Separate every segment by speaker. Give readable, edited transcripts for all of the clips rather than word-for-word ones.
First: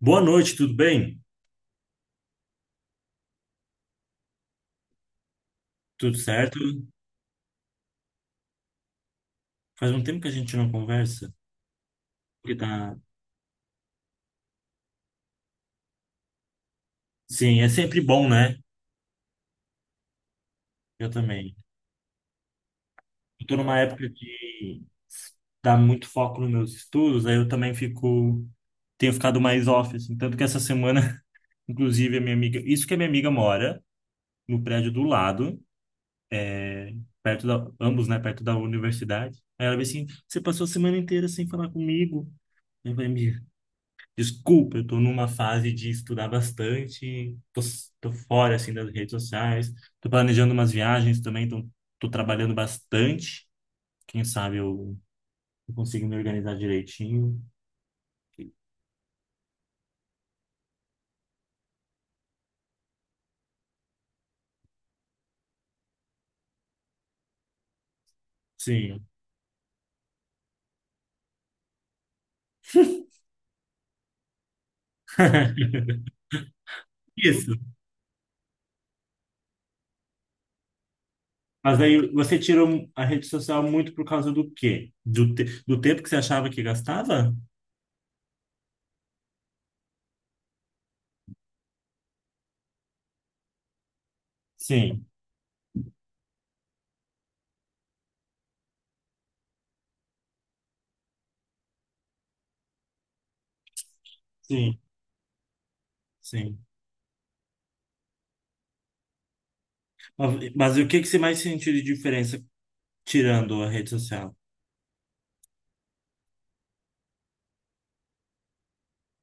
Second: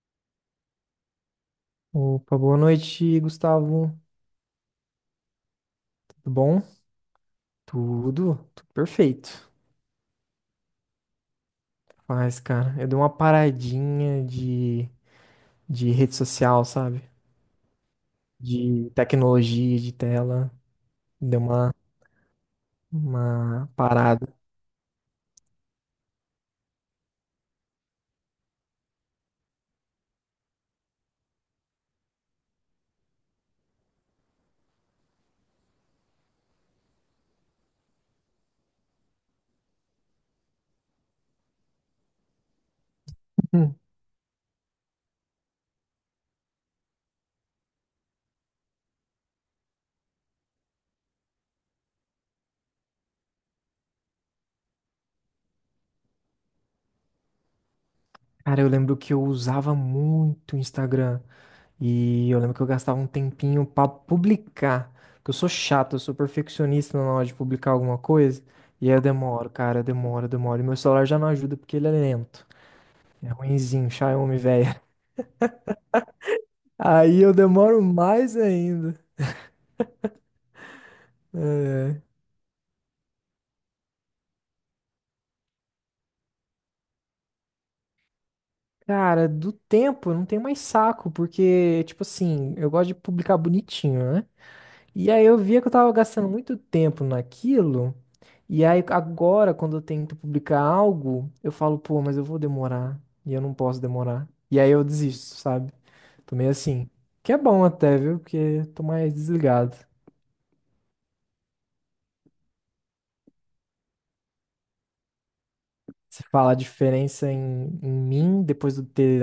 Speaker 1: Boa noite, tudo bem?
Speaker 2: Opa, boa noite, Gustavo.
Speaker 1: Tudo
Speaker 2: Tudo
Speaker 1: certo?
Speaker 2: bom? Tudo perfeito.
Speaker 1: Faz um tempo que a gente não conversa.
Speaker 2: Mas,
Speaker 1: Porque
Speaker 2: cara, eu
Speaker 1: tá...
Speaker 2: dei uma paradinha de rede social, sabe?
Speaker 1: Sim, é sempre bom, né?
Speaker 2: De tecnologia, de tela.
Speaker 1: Eu
Speaker 2: Deu
Speaker 1: também.
Speaker 2: uma,
Speaker 1: Eu tô
Speaker 2: uma
Speaker 1: numa época
Speaker 2: parada.
Speaker 1: que dá muito foco nos meus estudos, aí eu também fico... Tenho ficado mais off, assim. Tanto que essa semana, inclusive, a minha amiga... Isso que a minha amiga mora no prédio do lado, perto da... Ambos, né? Perto da universidade. Aí ela veio assim, você passou a semana inteira sem falar comigo. Eu falei, "Amiga,
Speaker 2: Hum.
Speaker 1: desculpa, eu tô numa fase de estudar bastante, tô, tô fora, assim, das redes sociais, tô planejando umas viagens também, então tô trabalhando bastante. Quem sabe eu consigo me organizar direitinho.
Speaker 2: Cara, eu lembro que eu usava muito o Instagram. E eu lembro que eu gastava um tempinho pra publicar. Porque eu sou chato, eu sou perfeccionista na hora de publicar alguma coisa. E aí eu
Speaker 1: Sim.
Speaker 2: demoro, cara, eu demoro. E meu celular já não ajuda porque ele é lento. É ruinzinho, Xiaomi, velho. Aí eu
Speaker 1: Isso.
Speaker 2: demoro mais ainda. É.
Speaker 1: Mas aí
Speaker 2: é.
Speaker 1: você tirou a rede social muito por causa do quê? Do do tempo que você achava que gastava?
Speaker 2: Cara, do tempo eu não tenho mais saco, porque, tipo assim, eu gosto de publicar bonitinho, né?
Speaker 1: Sim,
Speaker 2: E aí eu via que eu tava gastando muito tempo naquilo. E aí agora, quando eu tento publicar algo, eu falo, pô, mas eu vou demorar. E eu não posso demorar. E aí
Speaker 1: sim,
Speaker 2: eu desisto, sabe? Tô meio
Speaker 1: sim.
Speaker 2: assim. Que é bom até, viu? Porque tô mais desligado.
Speaker 1: Mas o que que você mais sentiu de diferença tirando a rede social?
Speaker 2: Você fala a diferença em mim depois do ter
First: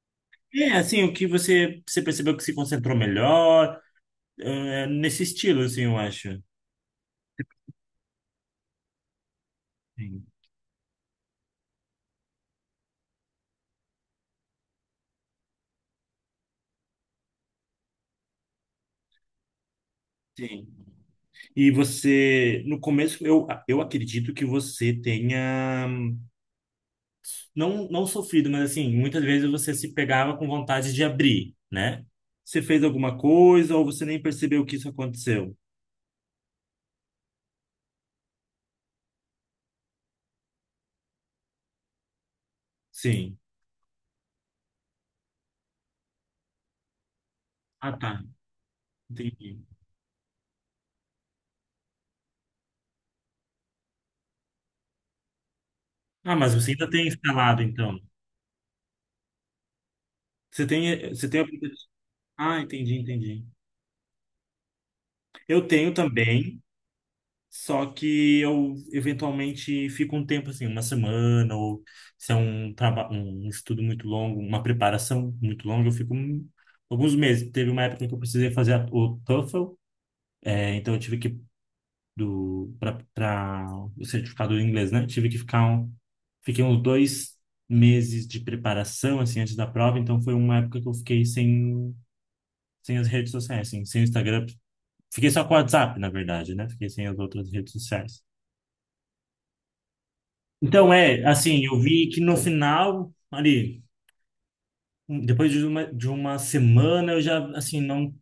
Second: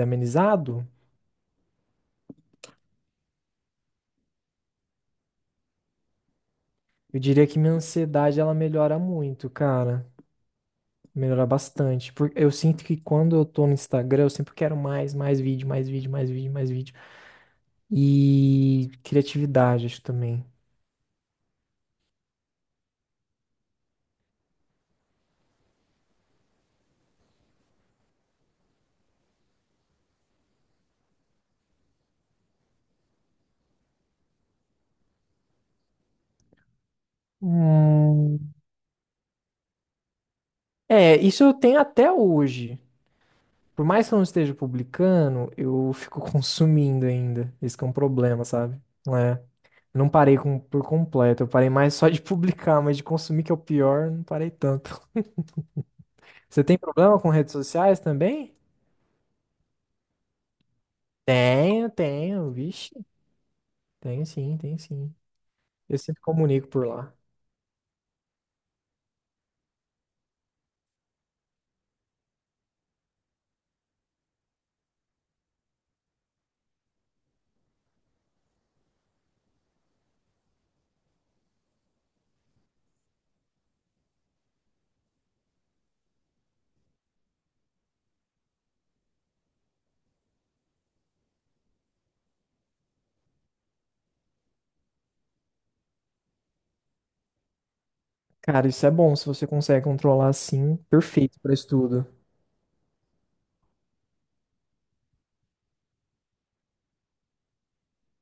Speaker 1: É,
Speaker 2: amenizado?
Speaker 1: assim, o que você percebeu que se concentrou melhor? É, nesse estilo, assim, eu acho.
Speaker 2: Eu diria que minha ansiedade ela melhora muito, cara.
Speaker 1: Sim.
Speaker 2: Melhora bastante. Porque eu sinto que quando eu tô no Instagram, eu sempre quero mais, mais vídeo, mais vídeo, mais vídeo, mais vídeo. E criatividade, acho também.
Speaker 1: Sim. E você, no começo, eu acredito que você tenha, não sofrido, mas assim, muitas vezes você se pegava com vontade de abrir, né? Você fez alguma coisa ou você nem percebeu que isso aconteceu?
Speaker 2: Hum. É, isso eu tenho até hoje.
Speaker 1: Sim.
Speaker 2: Por mais que eu não esteja publicando, eu fico consumindo ainda. Esse que é um
Speaker 1: Ah, tá.
Speaker 2: problema, sabe? É.
Speaker 1: Entendi.
Speaker 2: Não parei com- por completo. Eu parei mais só de publicar, mas de consumir, que é o pior, não parei tanto.
Speaker 1: Ah, mas
Speaker 2: Você
Speaker 1: você
Speaker 2: tem
Speaker 1: ainda tem
Speaker 2: problema com redes
Speaker 1: instalado, então.
Speaker 2: sociais também?
Speaker 1: Você tem... aplicativo...
Speaker 2: Tenho, tenho,
Speaker 1: Ah, entendi,
Speaker 2: vixe,
Speaker 1: entendi.
Speaker 2: tenho sim, tenho sim.
Speaker 1: Eu tenho
Speaker 2: Eu sempre
Speaker 1: também.
Speaker 2: comunico por lá.
Speaker 1: Só que eu eventualmente fico um tempo assim, uma semana, ou se é um trabalho, um estudo muito longo, uma preparação muito longa, eu fico um... alguns meses. Teve uma época que eu precisei fazer o TOEFL, é, então eu tive que do para o certificado em inglês, né? Tive que ficar um, fiquei uns dois meses de preparação assim antes da prova, então foi uma época que eu fiquei sem as redes sociais, assim, sem o Instagram, fiquei só com o WhatsApp, na verdade, né? Fiquei sem as outras redes sociais.
Speaker 2: Cara, isso é bom, se você consegue controlar assim,
Speaker 1: Então, é,
Speaker 2: perfeito pra
Speaker 1: assim, eu
Speaker 2: estudo.
Speaker 1: vi que no final, ali, um... depois de uma semana, eu já, assim, não,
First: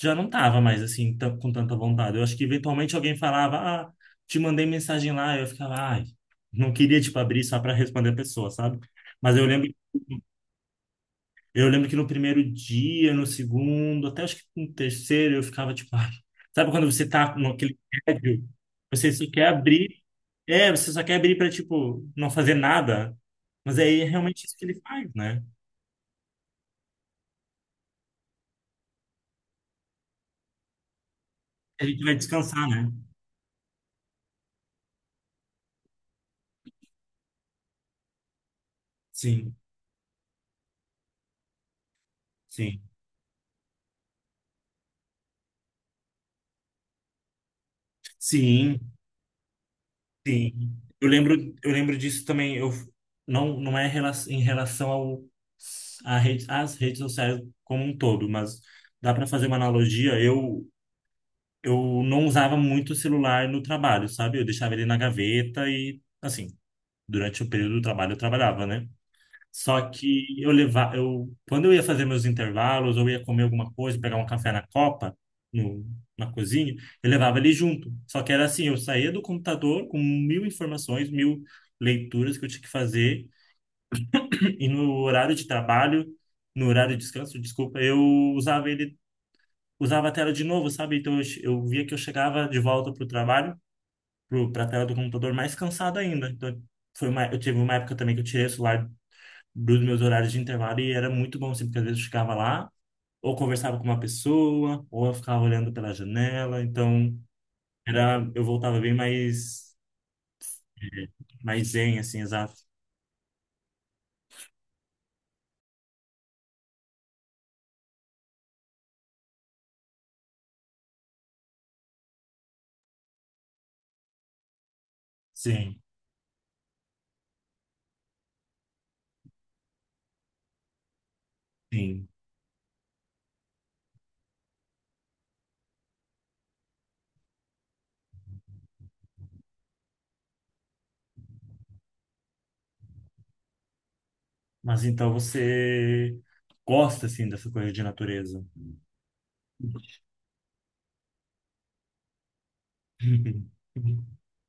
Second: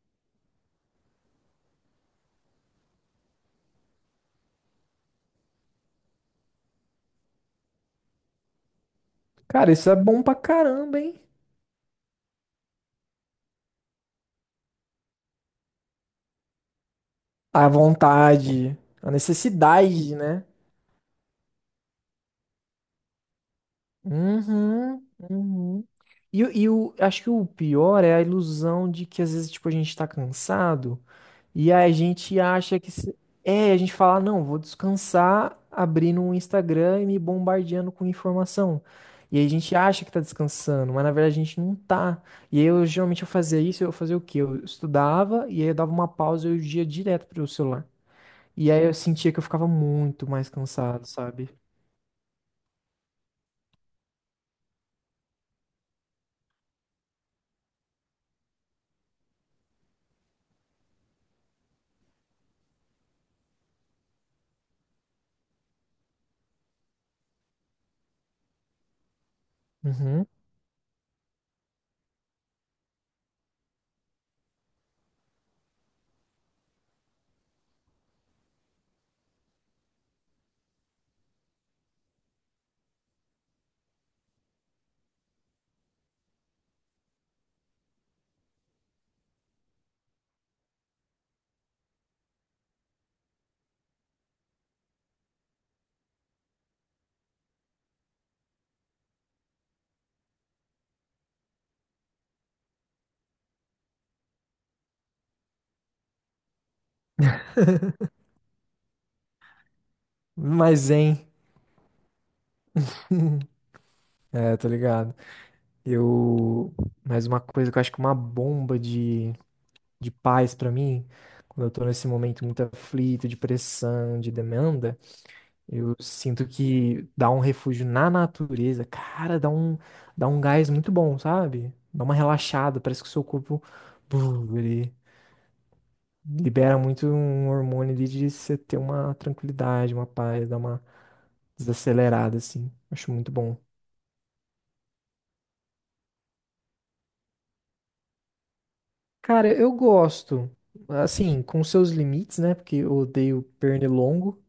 Speaker 1: já não tava mais, assim, tan... com tanta vontade. Eu acho que eventualmente alguém falava, ah, te mandei mensagem lá, eu ficava, ai, não queria, tipo, abrir só para responder a pessoa, sabe? Mas eu lembro
Speaker 2: Cara, isso é bom pra caramba, hein?
Speaker 1: Eu lembro que no primeiro dia, no segundo, até acho que no terceiro, eu ficava tipo, ai. Sabe quando você tá
Speaker 2: A
Speaker 1: naquele tédio,
Speaker 2: vontade, a
Speaker 1: você só quer abrir,
Speaker 2: necessidade, né?
Speaker 1: é, você só quer abrir para tipo não fazer nada. Mas aí é realmente isso que ele
Speaker 2: Uhum,
Speaker 1: faz, né?
Speaker 2: uhum. Acho que o pior é a ilusão de que às vezes, tipo, a gente tá cansado. E
Speaker 1: A
Speaker 2: a
Speaker 1: gente vai
Speaker 2: gente
Speaker 1: descansar,
Speaker 2: acha
Speaker 1: né?
Speaker 2: que. Se- É, a gente fala, não, vou descansar abrindo um Instagram e me bombardeando com informação. E aí a
Speaker 1: Sim,
Speaker 2: gente acha que tá descansando, mas na verdade a gente não tá. E aí
Speaker 1: sim.
Speaker 2: eu geralmente eu fazia isso, eu fazia o quê? Eu estudava e aí eu dava uma pausa e eu ia direto pro celular. E
Speaker 1: Sim,
Speaker 2: aí eu sentia que eu ficava muito mais
Speaker 1: sim.
Speaker 2: cansado,
Speaker 1: Eu
Speaker 2: sabe?
Speaker 1: lembro, eu lembro disso também. Eu não é rela... em relação ao a rede, às redes sociais como um todo, mas dá para fazer uma analogia. Eu não usava muito o celular no trabalho, sabe? Eu deixava ele na gaveta e, assim, durante o período do trabalho eu trabalhava, né? Só
Speaker 2: Uhum.
Speaker 1: que eu levava, eu, quando eu ia fazer meus intervalos ou ia comer alguma coisa, pegar um café na copa, no, na cozinha, eu levava ele junto. Só que era assim, eu saía do computador com mil informações, mil leituras que eu tinha que fazer e no horário de trabalho, no horário de descanso, desculpa, eu usava ele, usava a tela de novo, sabe? Então eu eu via que eu chegava de volta pro trabalho para a tela do computador mais cansado ainda. Então, foi uma, eu tive uma época também que eu tirei o celular dos meus horários de intervalo e era muito bom, assim, porque às vezes eu ficava lá, ou conversava com uma pessoa, ou eu ficava olhando pela janela. Então, era, eu voltava bem mais,
Speaker 2: Mas, hein?
Speaker 1: mais zen, assim, exato.
Speaker 2: É, tô ligado. Eu. Mais uma coisa que eu acho que é uma bomba de paz para mim, quando eu tô nesse momento muito aflito, de pressão, de demanda,
Speaker 1: Sim,
Speaker 2: eu sinto que dá um refúgio na natureza, cara, dá um gás muito bom, sabe? Dá
Speaker 1: sim.
Speaker 2: uma relaxada, parece que o seu corpo, buf, ele libera muito um hormônio ali de você ter uma tranquilidade, uma paz, dá uma desacelerada, assim. Acho muito bom.
Speaker 1: Mas então você gosta, assim, dessa coisa de natureza.
Speaker 2: Cara, eu gosto, assim, com seus limites, né? Porque eu odeio pernilongo.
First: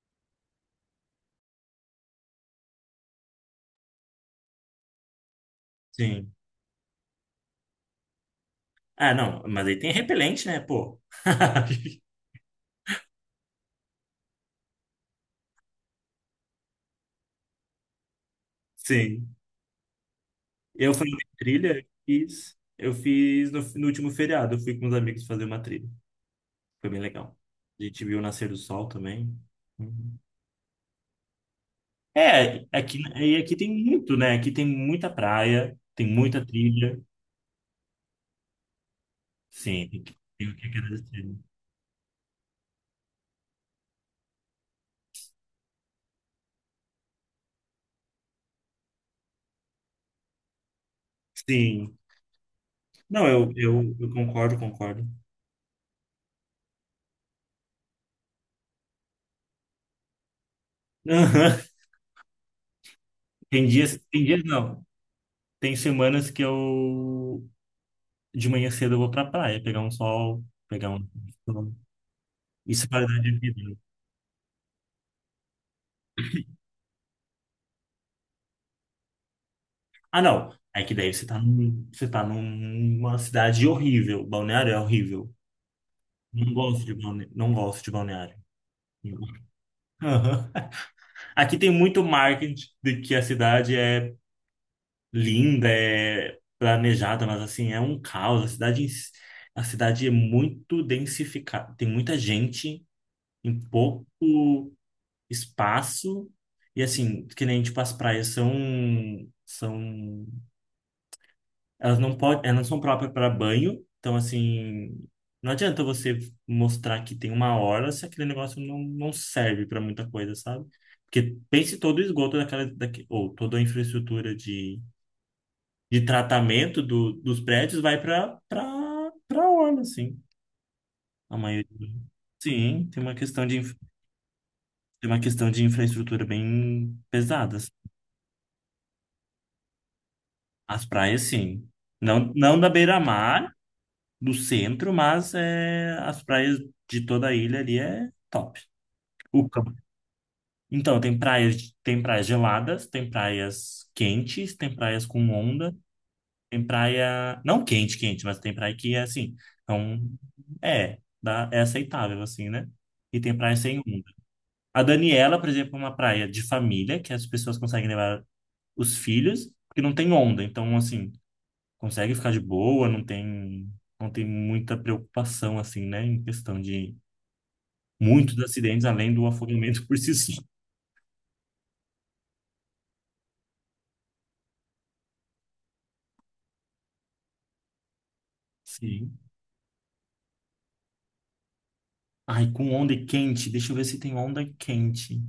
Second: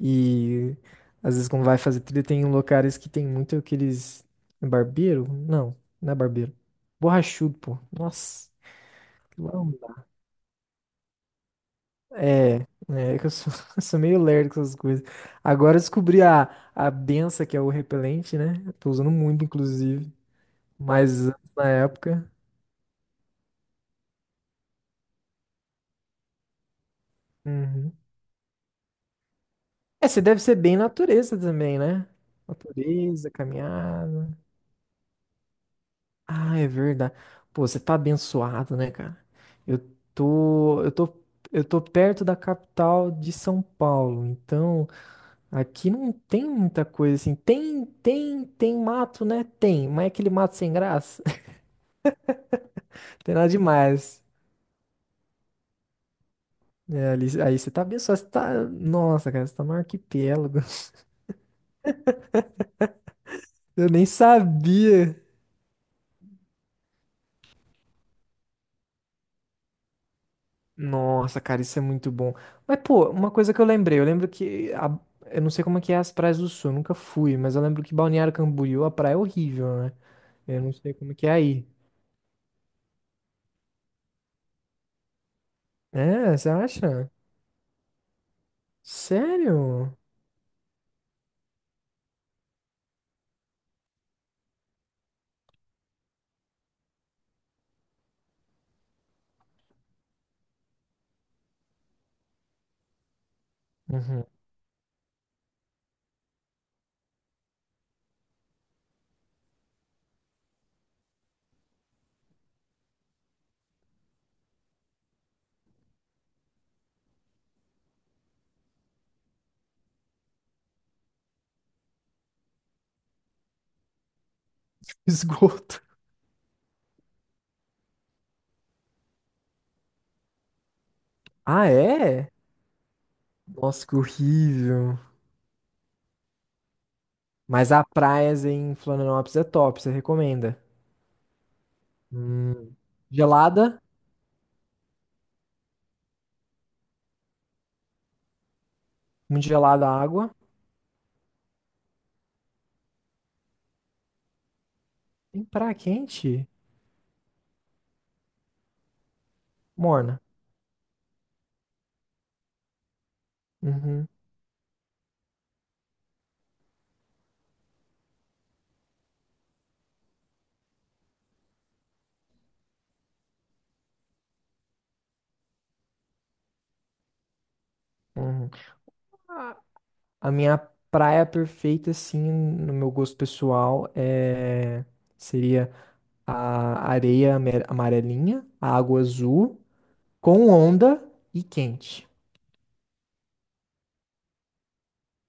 Speaker 2: E às vezes, quando vai fazer trilha, tem locais que tem muito aqueles. Barbeiro? Não, não é
Speaker 1: Sim.
Speaker 2: barbeiro. Borrachudo, pô. Nossa.
Speaker 1: Ah, não,
Speaker 2: Aquilo lá
Speaker 1: mas
Speaker 2: não
Speaker 1: aí tem
Speaker 2: dá.
Speaker 1: repelente, né, pô?
Speaker 2: É, é que eu sou, eu sou meio lerdo com essas coisas. Agora eu descobri a benção que é o repelente, né? Eu tô usando
Speaker 1: Sim.
Speaker 2: muito, inclusive.
Speaker 1: Eu falei de
Speaker 2: Mas antes, na
Speaker 1: trilha, eu
Speaker 2: época.
Speaker 1: fiz, eu fiz no, no último feriado, eu fui com os amigos fazer uma trilha. Foi bem legal. A
Speaker 2: Uhum.
Speaker 1: gente viu o nascer do sol também.
Speaker 2: É,
Speaker 1: Uhum.
Speaker 2: você deve ser bem natureza também, né?
Speaker 1: É, aqui,
Speaker 2: Natureza,
Speaker 1: e aqui tem muito, né?
Speaker 2: caminhada.
Speaker 1: Aqui tem muita praia, tem muita
Speaker 2: Ah, é
Speaker 1: trilha.
Speaker 2: verdade. Pô, você tá abençoado, né, cara? Eu
Speaker 1: Sim, tem que... tem o que
Speaker 2: tô, eu tô,
Speaker 1: agradecer.
Speaker 2: eu tô perto da capital de São Paulo, então aqui não tem muita coisa assim. Tem mato, né? Tem, mas é aquele mato sem graça.
Speaker 1: Sim. Não,
Speaker 2: Tem nada
Speaker 1: eu
Speaker 2: demais.
Speaker 1: concordo, concordo.
Speaker 2: É, ali, aí você tá abençoado, você tá. Nossa, cara, você tá no arquipélago.
Speaker 1: Aham.
Speaker 2: Eu nem
Speaker 1: Tem dias não.
Speaker 2: sabia.
Speaker 1: Tem semanas que eu de manhã cedo eu vou pra praia, pegar um sol, pegar um.
Speaker 2: Nossa, cara, isso é muito bom. Mas,
Speaker 1: Isso é
Speaker 2: pô,
Speaker 1: qualidade
Speaker 2: uma
Speaker 1: de
Speaker 2: coisa que
Speaker 1: vida,
Speaker 2: eu
Speaker 1: né?
Speaker 2: lembrei, eu lembro que a- eu não sei como é que é as praias do sul, eu nunca fui, mas eu lembro que Balneário Camboriú, a praia é horrível, né?
Speaker 1: Ah, não.
Speaker 2: Eu não
Speaker 1: É
Speaker 2: sei
Speaker 1: que
Speaker 2: como
Speaker 1: daí
Speaker 2: é que
Speaker 1: você
Speaker 2: é
Speaker 1: tá,
Speaker 2: aí.
Speaker 1: num... você tá numa cidade horrível. Balneário é horrível.
Speaker 2: É, você
Speaker 1: Não gosto de
Speaker 2: acha?
Speaker 1: balneário. Não gosto de balneário.
Speaker 2: Sério?
Speaker 1: Aham. Aqui tem muito marketing de que a cidade é linda, é planejada, mas assim, é um caos. A cidade, em si... a cidade é muito densificada. Tem muita gente em pouco
Speaker 2: Uhum.
Speaker 1: espaço. E assim, que nem tipo, as praias são, são... elas não podem, elas não são próprias para banho, então assim, não adianta você mostrar que tem uma hora se aquele negócio não serve para muita coisa, sabe? Porque pense todo o esgoto daquela, daque... ou toda a infraestrutura
Speaker 2: Esgoto.
Speaker 1: de tratamento do, dos prédios vai para para para orla, assim. A maioria.
Speaker 2: Ah, é?
Speaker 1: Sim, tem uma questão de inf...
Speaker 2: Nossa, que horrível.
Speaker 1: tem uma questão de infraestrutura bem pesada, assim.
Speaker 2: Mas a praias em Florianópolis é top, você recomenda?
Speaker 1: As praias, sim. Não da
Speaker 2: Hum.
Speaker 1: beira-mar,
Speaker 2: Gelada,
Speaker 1: do centro, mas é, as praias de toda a ilha ali é top.
Speaker 2: muito
Speaker 1: O campo.
Speaker 2: gelada a água.
Speaker 1: Então, tem praias, de... tem praias geladas, tem praias quentes, tem praias com
Speaker 2: Tem
Speaker 1: onda,
Speaker 2: praia quente?
Speaker 1: tem praia, não quente, quente, mas tem praia que é assim, então
Speaker 2: Morna.
Speaker 1: é, dá, é aceitável assim, né? E tem praia sem onda.
Speaker 2: Uhum.
Speaker 1: A Daniela, por exemplo, é uma praia de família, que as pessoas conseguem levar os filhos, porque não tem onda, então assim, consegue ficar de boa, não tem muita preocupação assim, né, em questão de muitos
Speaker 2: uhum.
Speaker 1: acidentes além do afogamento por si
Speaker 2: A
Speaker 1: só.
Speaker 2: minha praia perfeita, assim, no meu gosto pessoal, é... seria a areia ame- amarelinha, a água
Speaker 1: Sim.
Speaker 2: azul, com onda e quente.
Speaker 1: Ai, com onda quente, deixa eu ver se tem onda quente.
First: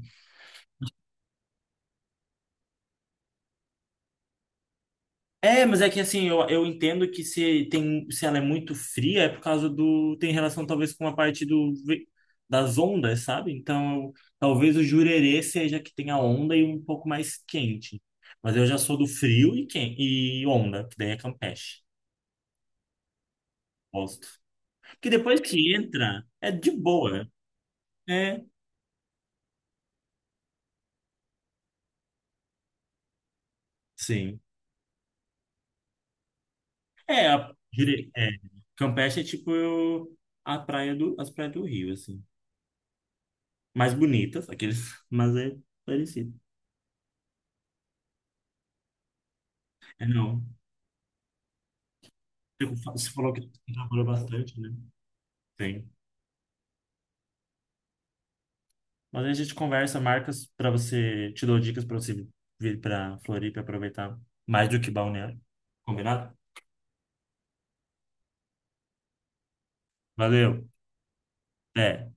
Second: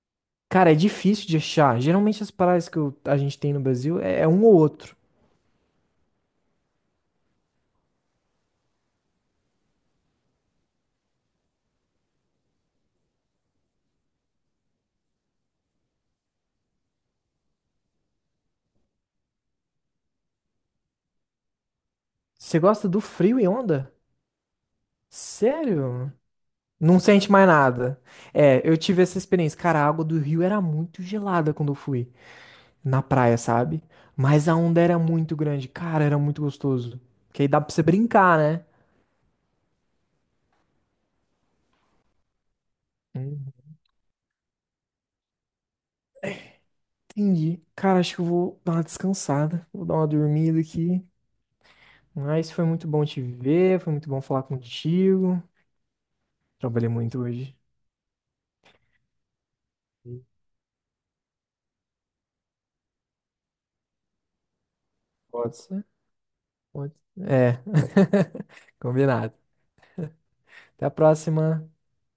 Speaker 2: Cara, é difícil de achar. Geralmente as praias que eu- a gente tem no Brasil é, é um ou outro.
Speaker 1: É, mas é que assim, eu entendo que se tem, se ela é muito fria é por causa do, tem relação talvez com a parte do ve... das ondas, sabe? Então, eu... talvez o jurerê seja que tem a onda e um pouco mais quente. Mas eu já sou do frio e quente, e onda, que daí é campeche.
Speaker 2: Você gosta do frio e onda?
Speaker 1: Gosto. Porque depois que
Speaker 2: Sério?
Speaker 1: entra, é de
Speaker 2: Não
Speaker 1: boa.
Speaker 2: sente mais nada.
Speaker 1: É,
Speaker 2: É, eu tive essa experiência. Cara, a água do rio era muito gelada quando eu fui. Na praia, sabe?
Speaker 1: sim.
Speaker 2: Mas a onda era muito grande. Cara, era muito gostoso.
Speaker 1: É,
Speaker 2: Que aí
Speaker 1: a,
Speaker 2: dá pra você
Speaker 1: dire... é,
Speaker 2: brincar, né?
Speaker 1: Campeche é tipo eu... a praia do, as praias do Rio, assim.
Speaker 2: Hum,
Speaker 1: Mais bonitas, aqueles, mas é parecido.
Speaker 2: entendi. Cara, acho que eu vou dar uma descansada. Vou dar
Speaker 1: É,
Speaker 2: uma
Speaker 1: não.
Speaker 2: dormida aqui. Mas foi
Speaker 1: Eu
Speaker 2: muito
Speaker 1: fa...
Speaker 2: bom
Speaker 1: você
Speaker 2: te
Speaker 1: falou que
Speaker 2: ver. Foi
Speaker 1: trabalhou
Speaker 2: muito bom falar
Speaker 1: bastante, né?
Speaker 2: contigo.
Speaker 1: Sim.
Speaker 2: Trabalhei muito hoje.
Speaker 1: Mas a gente conversa, marcas para você, te dou dicas para você vir para Floripa e aproveitar mais do que Balneário.
Speaker 2: Pode ser?
Speaker 1: Combinado?
Speaker 2: Pode ser. É. Combinado.
Speaker 1: Valeu.
Speaker 2: Até a próxima.
Speaker 1: É.